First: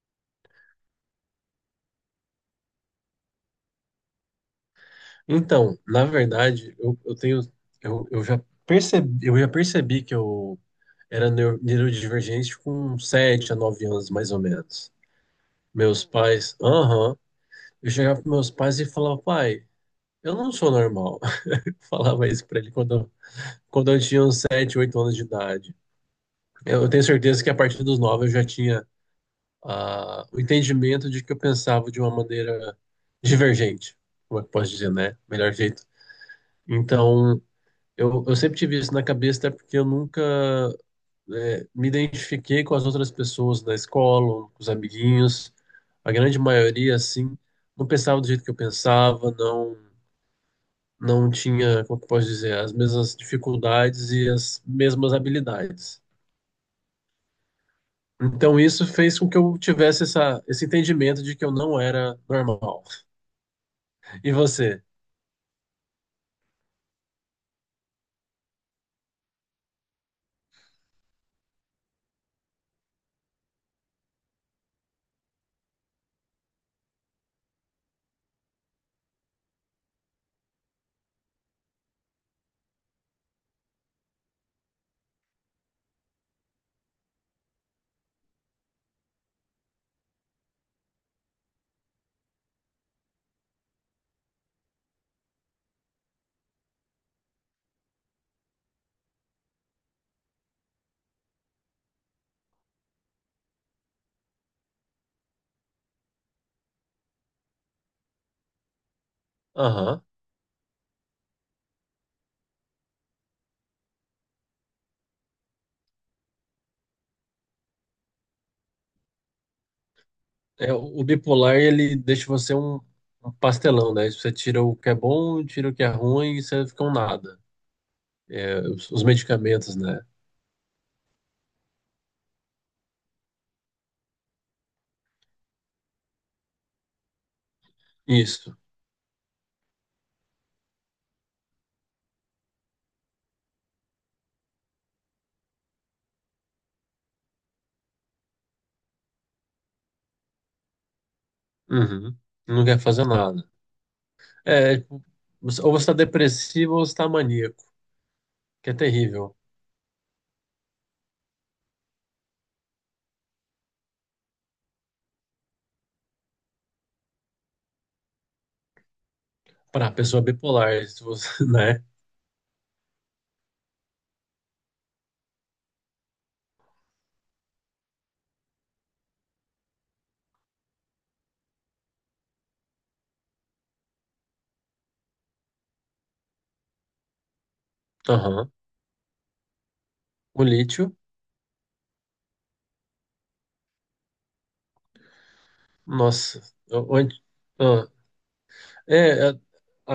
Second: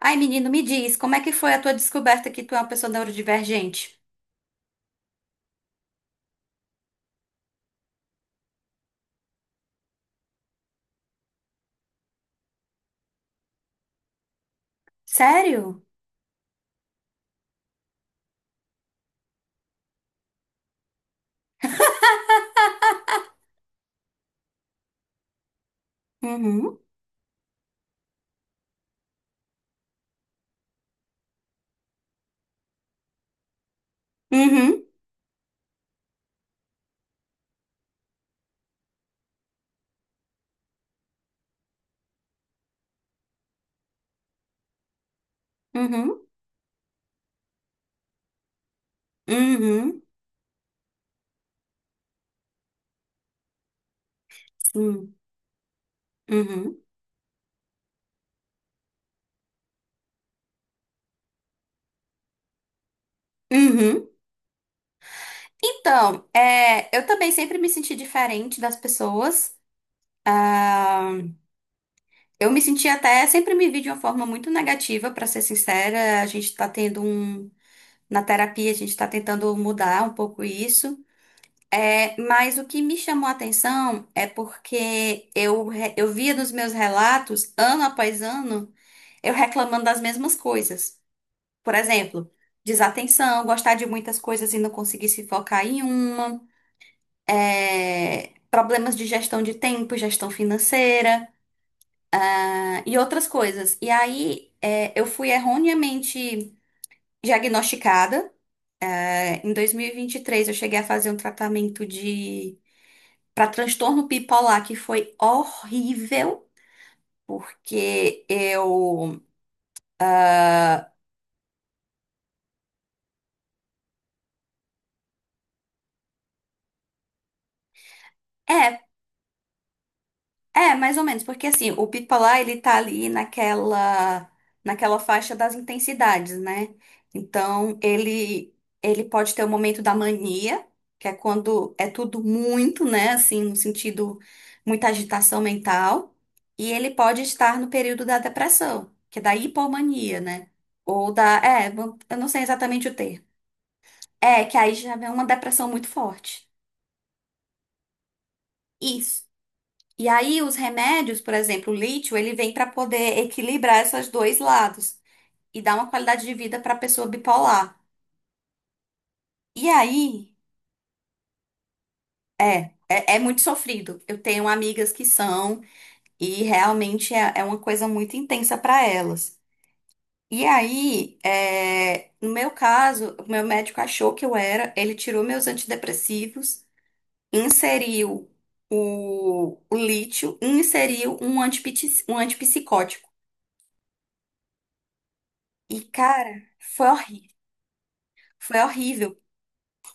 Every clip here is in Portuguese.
Ai, menino, me diz, como é que foi a tua descoberta que tu é uma pessoa neurodivergente? Então, na verdade, eu já percebi que eu era neurodivergente com 7 a 9 anos, mais ou menos. Sério? Meus pais, aham, eu chegava para meus pais e falava: pai, eu não sou normal. Falava isso para ele quando, quando eu tinha uns 7, 8 anos de idade. Uhum, Eu tenho certeza que a partir dos 9 eu já tinha, o entendimento de que eu pensava de uma maneira divergente, como é que eu posso uhum, dizer, né? Melhor jeito. Então, eu sempre tive isso na cabeça, até porque eu nunca, me identifiquei com as outras pessoas da escola, com os amiguinhos. A uhum, grande maioria, assim, não pensava do jeito que eu pensava, não, uhum, não tinha, como que eu posso dizer, as mesmas dificuldades e as mesmas sim, habilidades. uhum, Então, isso fez com que eu tivesse essa, esse entendimento de que eu não era normal. uhum. E você? Então, eu também sempre me senti diferente das pessoas. Ah, eu me senti até, sempre me vi de uma forma muito negativa, pra ser sincera. A gente tá tendo um, na terapia, a gente tá tentando mudar um pouco isso. É, mas o que me chamou a atenção é porque eu, eu via nos meus relatos, ano após ano, eu reclamando das mesmas coisas. Por exemplo, desatenção, gostar de muitas coisas e não conseguir se focar em uma, problemas de gestão de tempo, gestão financeira, e outras coisas. E aí, eu fui erroneamente diagnosticada. É, em Aham. 2023, eu cheguei a fazer um tratamento de para transtorno bipolar, que foi horrível, porque eu. É, o bipolar, ele deixa você um pastelão, né? Você tira o que é bom, tira o que é ruim e você fica um nada. É, É, os medicamentos, né? é, mais ou menos, porque assim, o bipolar ele tá ali naquela, naquela faixa das intensidades, né? Então, Isso. ele pode ter o momento da mania, que é quando é tudo muito, né? Assim, no sentido, muita agitação mental. E ele pode estar no período da depressão, que é da hipomania, né? Ou da. É, eu Uhum. não sei Não quer exatamente o fazer termo. nada. É, que aí É, já tipo, vem uma depressão ou você muito está forte. depressivo ou você tá maníaco, que é Isso. terrível E aí os remédios, por exemplo, o lítio, ele vem para poder equilibrar esses dois lados e dar uma qualidade de vida para a pessoa bipolar. E para a pessoa aí, bipolar, se você, né? é, é, é muito sofrido. Eu tenho amigas que são e realmente é, é uma coisa muito intensa para elas. E aí, no meu caso, o meu médico achou que eu era, ele tirou meus antidepressivos. Inseriu Aham. O lítio, O lítio, inseriu um um antipsicótico. E, cara, nossa. foi O anti- horrível. ah. Foi horrível. É, a,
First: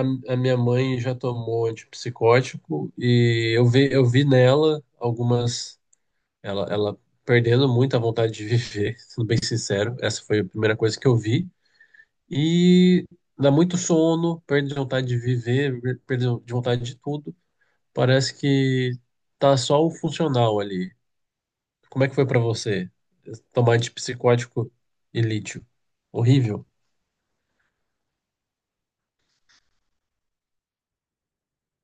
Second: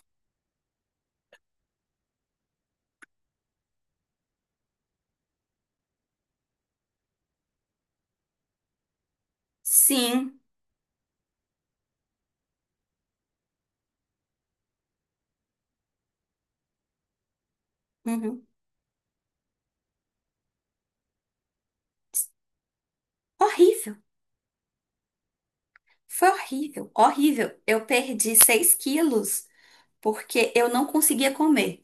a a minha mãe já tomou antipsicótico e eu vi nela algumas, ela perdendo muito a vontade de viver, sendo bem sincero. Essa foi Sim. a primeira coisa que eu vi. E dá muito sono, perde vontade de viver, perde de vontade de tudo. Parece Uhum. que tá só o funcional ali. Como é que foi pra você? Tomar Horrível. antipsicótico e lítio. Foi Horrível. horrível. Horrível. Eu perdi 6 quilos porque eu não conseguia comer.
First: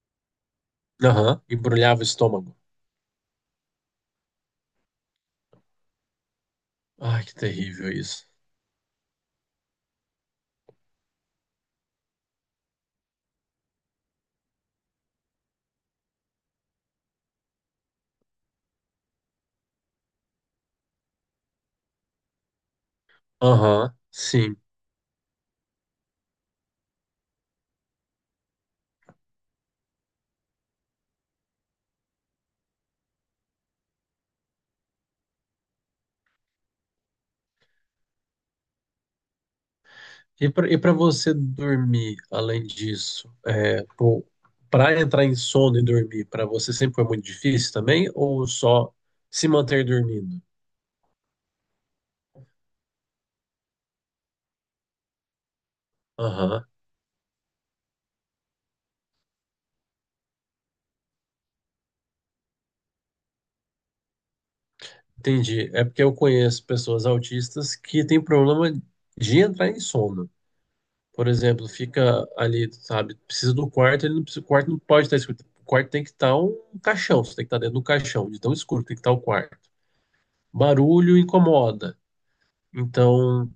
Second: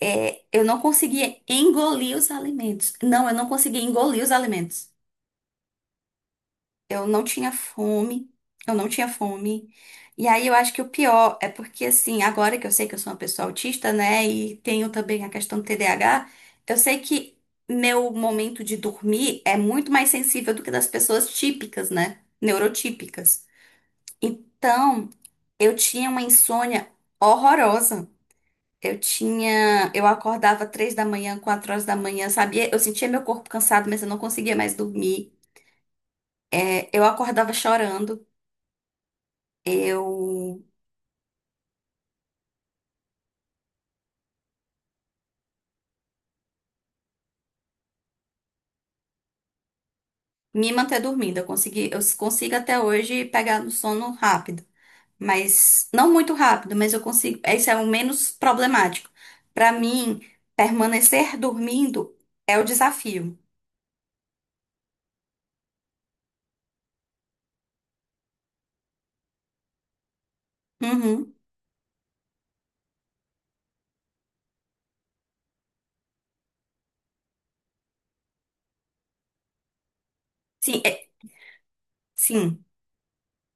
É, eu não conseguia Aham. Embrulhava o engolir os estômago. alimentos. Não, eu não conseguia engolir os alimentos. Eu não Ai, que tinha terrível isso. fome, eu não tinha fome. E aí eu acho que o pior é porque, assim, agora que eu sei que eu sou uma pessoa autista, né, e tenho também a questão do TDAH, eu sei que meu momento de dormir é muito mais sensível do que das pessoas típicas, né, neurotípicas. Aham, sim. Então, eu tinha uma insônia horrorosa. Eu acordava três da manhã, quatro horas da manhã, sabia? Eu sentia meu corpo cansado, mas eu não conseguia mais dormir. É, eu acordava chorando. E Eu para e para você dormir, além disso, para entrar em sono e dormir, para você sempre foi muito difícil também, ou só se manter dormindo? me manter dormindo. Eu consigo até hoje pegar no sono rápido, mas não muito Aham, rápido, mas eu consigo. Esse é o menos problemático. Pra mim, permanecer dormindo é o desafio. entendi. É porque eu conheço pessoas autistas que têm problema de entrar em sono. Por Uhum. exemplo, fica ali, sabe, precisa do quarto, ele não precisa, o quarto não pode estar escuro. O quarto tem que estar um caixão, você tem que estar dentro do caixão, de tão escuro que tem que estar o quarto. Sim, Barulho incomoda. sim. Então,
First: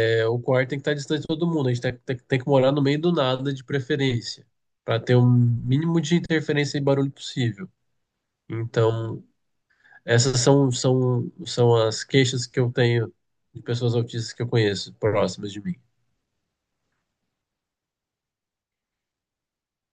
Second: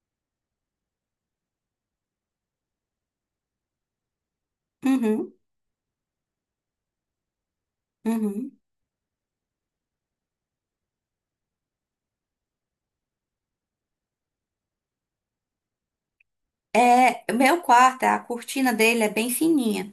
O quarto tem que estar distante de todo mundo. A gente tem, tem que morar no meio do nada, de preferência, para ter o Uhum, mínimo de interferência e barulho possível. uhum. Então, essas são as queixas que eu tenho de pessoas autistas que eu conheço, próximas de mim. É, o meu quarto, a cortina dele é bem fininha.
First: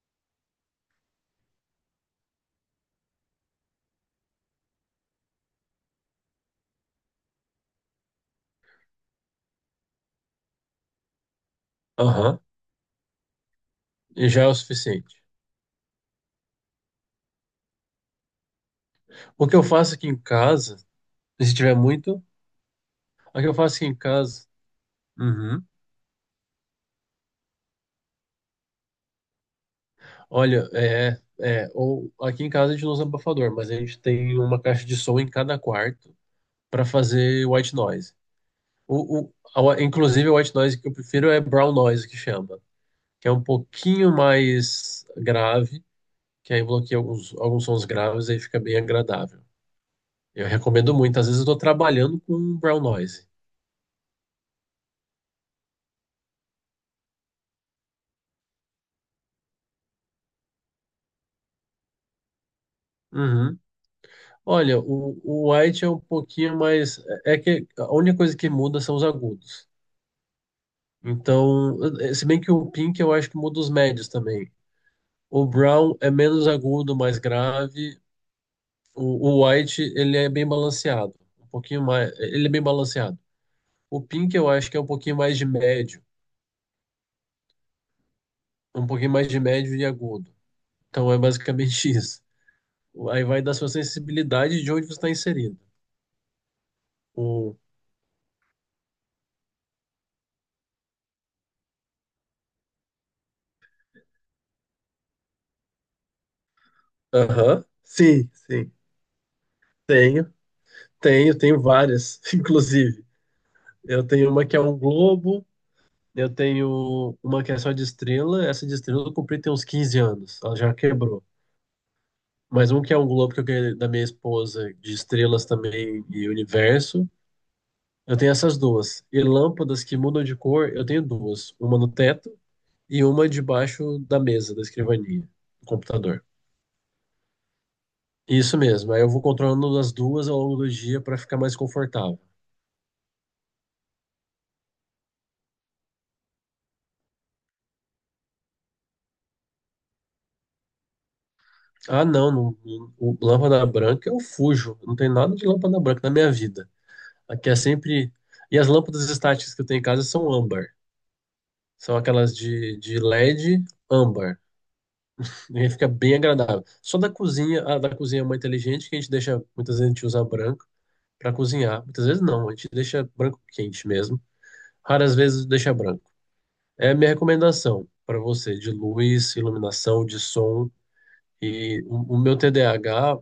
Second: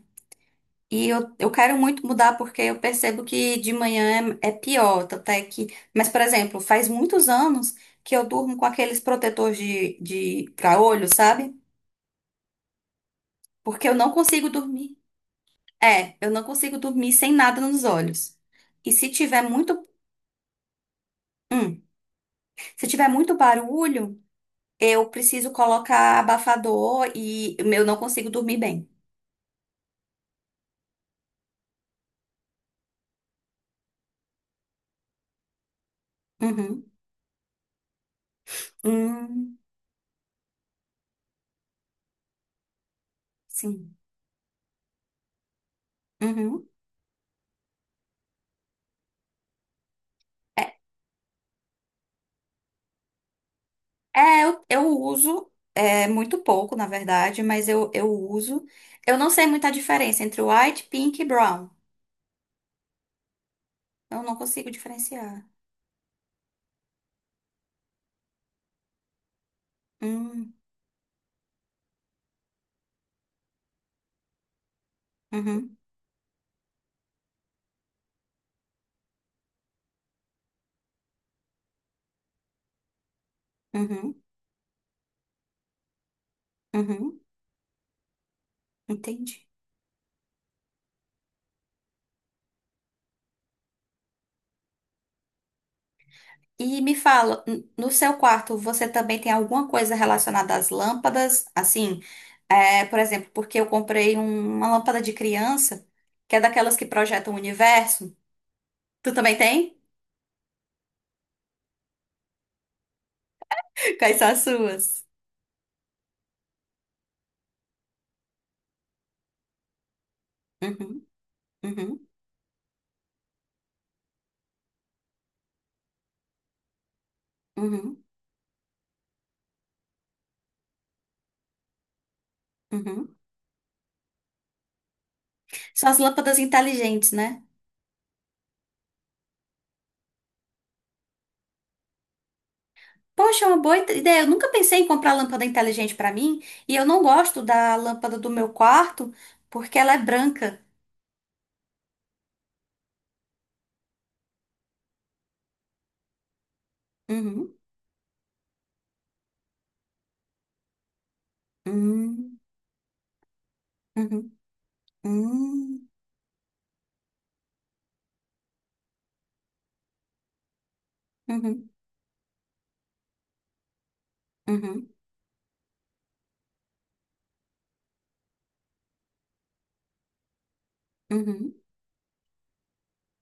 E eu quero muito mudar porque eu percebo que de manhã é, é pior, tanto é que... Mas, por exemplo, faz muitos anos que eu durmo com aqueles protetores de pra olho, sabe? Aham. Porque eu não E já é consigo o dormir. suficiente. É, eu não consigo dormir sem nada nos olhos. E se tiver O que eu muito... faço aqui em casa, se tiver Hum, muito, se tiver muito o que eu faço aqui em barulho, casa, eu preciso uhum, colocar abafador e eu não consigo dormir bem. olha, ou aqui em casa a gente não usa abafador, mas a gente tem uma caixa de som em cada quarto Uhum. para fazer white noise. O, Hum, Inclusive, o white noise que eu prefiro é brown noise, que chama, que é um sim. pouquinho mais grave, que aí Uhum. bloqueia alguns sons graves e aí fica bem agradável. Eu recomendo muito. Às vezes eu estou trabalhando com brown noise. É, eu uso, é muito pouco, na verdade, mas eu uso. Eu não sei muita diferença entre white, pink e brown. Uhum. Eu não consigo Olha, o, diferenciar. o white é um pouquinho mais. É que a única coisa que muda são os agudos. Hum, Então, se bem que o pink eu acho que muda os médios também. O uhum, brown é menos agudo, mais grave. O white, ele é bem balanceado. Um pouquinho mais. Ele é bem balanceado. O uhum, pink, eu acho que é um pouquinho mais de médio. uhum, Um pouquinho mais de entendi. médio e agudo. Então é basicamente isso. Aí vai da sua sensibilidade de onde você está inserido. E me fala, O... no seu quarto, você também tem alguma coisa relacionada às lâmpadas? Assim, é, por exemplo, porque eu comprei uma lâmpada de criança, que é daquelas que projetam o Aham. universo. Sim, sim. Tu também tem? Tenho, tenho várias, inclusive. Eu Quais são tenho as uma que é um suas? globo, eu tenho uma que é só de estrela. Essa de estrela eu comprei tem uns 15 anos. Ela já Uhum, quebrou. uhum, Mas um que é um globo que eu ganhei da minha esposa, de estrelas também e universo. uhum, Eu tenho essas duas. E lâmpadas que mudam de cor, eu tenho duas. Uma no teto e uhum. uma debaixo da mesa, da escrivaninha, do São as computador. lâmpadas inteligentes, né? Isso mesmo. Aí eu vou controlando as duas ao longo do dia para ficar mais confortável. Poxa, é uma boa ideia. Eu nunca pensei em comprar lâmpada inteligente pra mim. E eu não gosto da lâmpada do meu quarto porque ela é branca. Ah, não, não, não. O lâmpada branca eu fujo. Não tem nada de lâmpada branca na minha vida. Aqui Uhum. é sempre. E as lâmpadas estáticas que eu tenho em casa são âmbar. São aquelas Hum, de LED uhum, âmbar. E fica hum, bem agradável. Só da cozinha, a da cozinha é muito inteligente, que a gente deixa, muitas vezes a gente usa branco para uhum, cozinhar. Muitas vezes não, a gente deixa branco quente mesmo. uhum, Raras vezes deixa branco. É a minha recomendação para você de luz, iluminação, de som. uhum, E o meu TDAH,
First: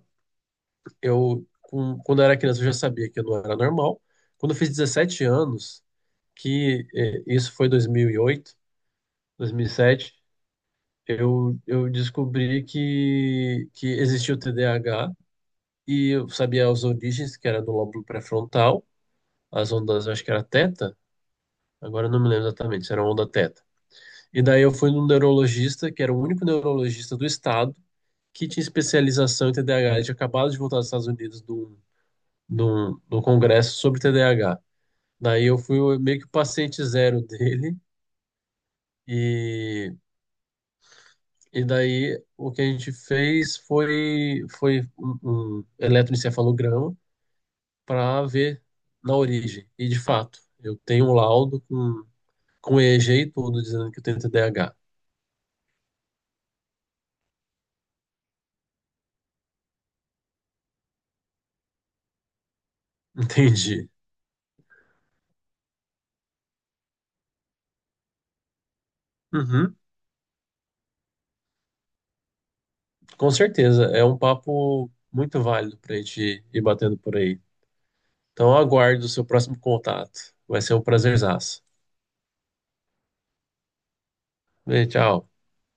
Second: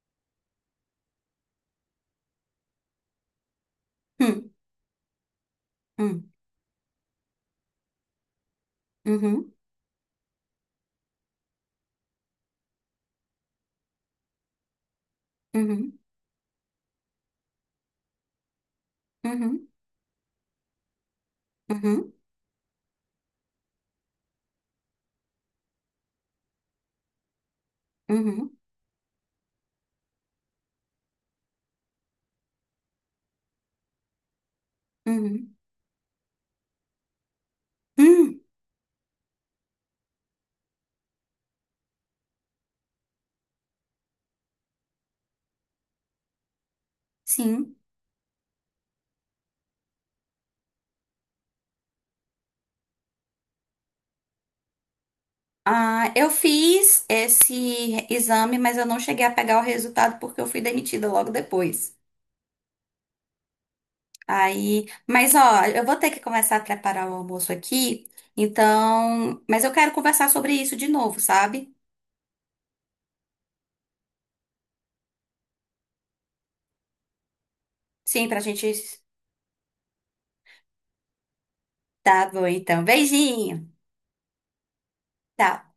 eu quando eu era criança eu já sabia que não era normal. hum, Quando eu fiz 17 anos, hum, que isso foi dois mil e oito, uhum, 2007, eu descobri que existia o TDAH. uhum, E eu sabia as origens, que era do lóbulo pré-frontal, uhum, as ondas, eu acho que era teta, agora eu uhum, não me lembro exatamente se era onda teta. E daí eu fui num neurologista, que era o único neurologista do estado, que uhum, tinha especialização em TDAH. Ele tinha acabado de voltar dos Estados Unidos do congresso sobre TDAH. Daí uhum. eu fui meio que o paciente zero dele, Hum, e, e daí o que a gente fez foi, foi um, um eletroencefalograma, sim. para ver na origem. E de fato, eu tenho um laudo com EEG e G e tudo dizendo que eu tenho TDAH. Ah, eu fiz esse exame, mas eu não cheguei a pegar o resultado porque eu fui demitida logo depois. Entendi. Aí, mas ó, eu vou ter que começar a preparar o almoço aqui, então, mas eu Uhum, quero conversar sobre isso de novo, sabe? com certeza, é um papo muito válido para a gente ir batendo por aí. Sim, pra Então, gente. aguardo o seu próximo contato. Vai ser um prazerzaço. Tá bom, então. Beijinho. Beijo, tchau. Tchau.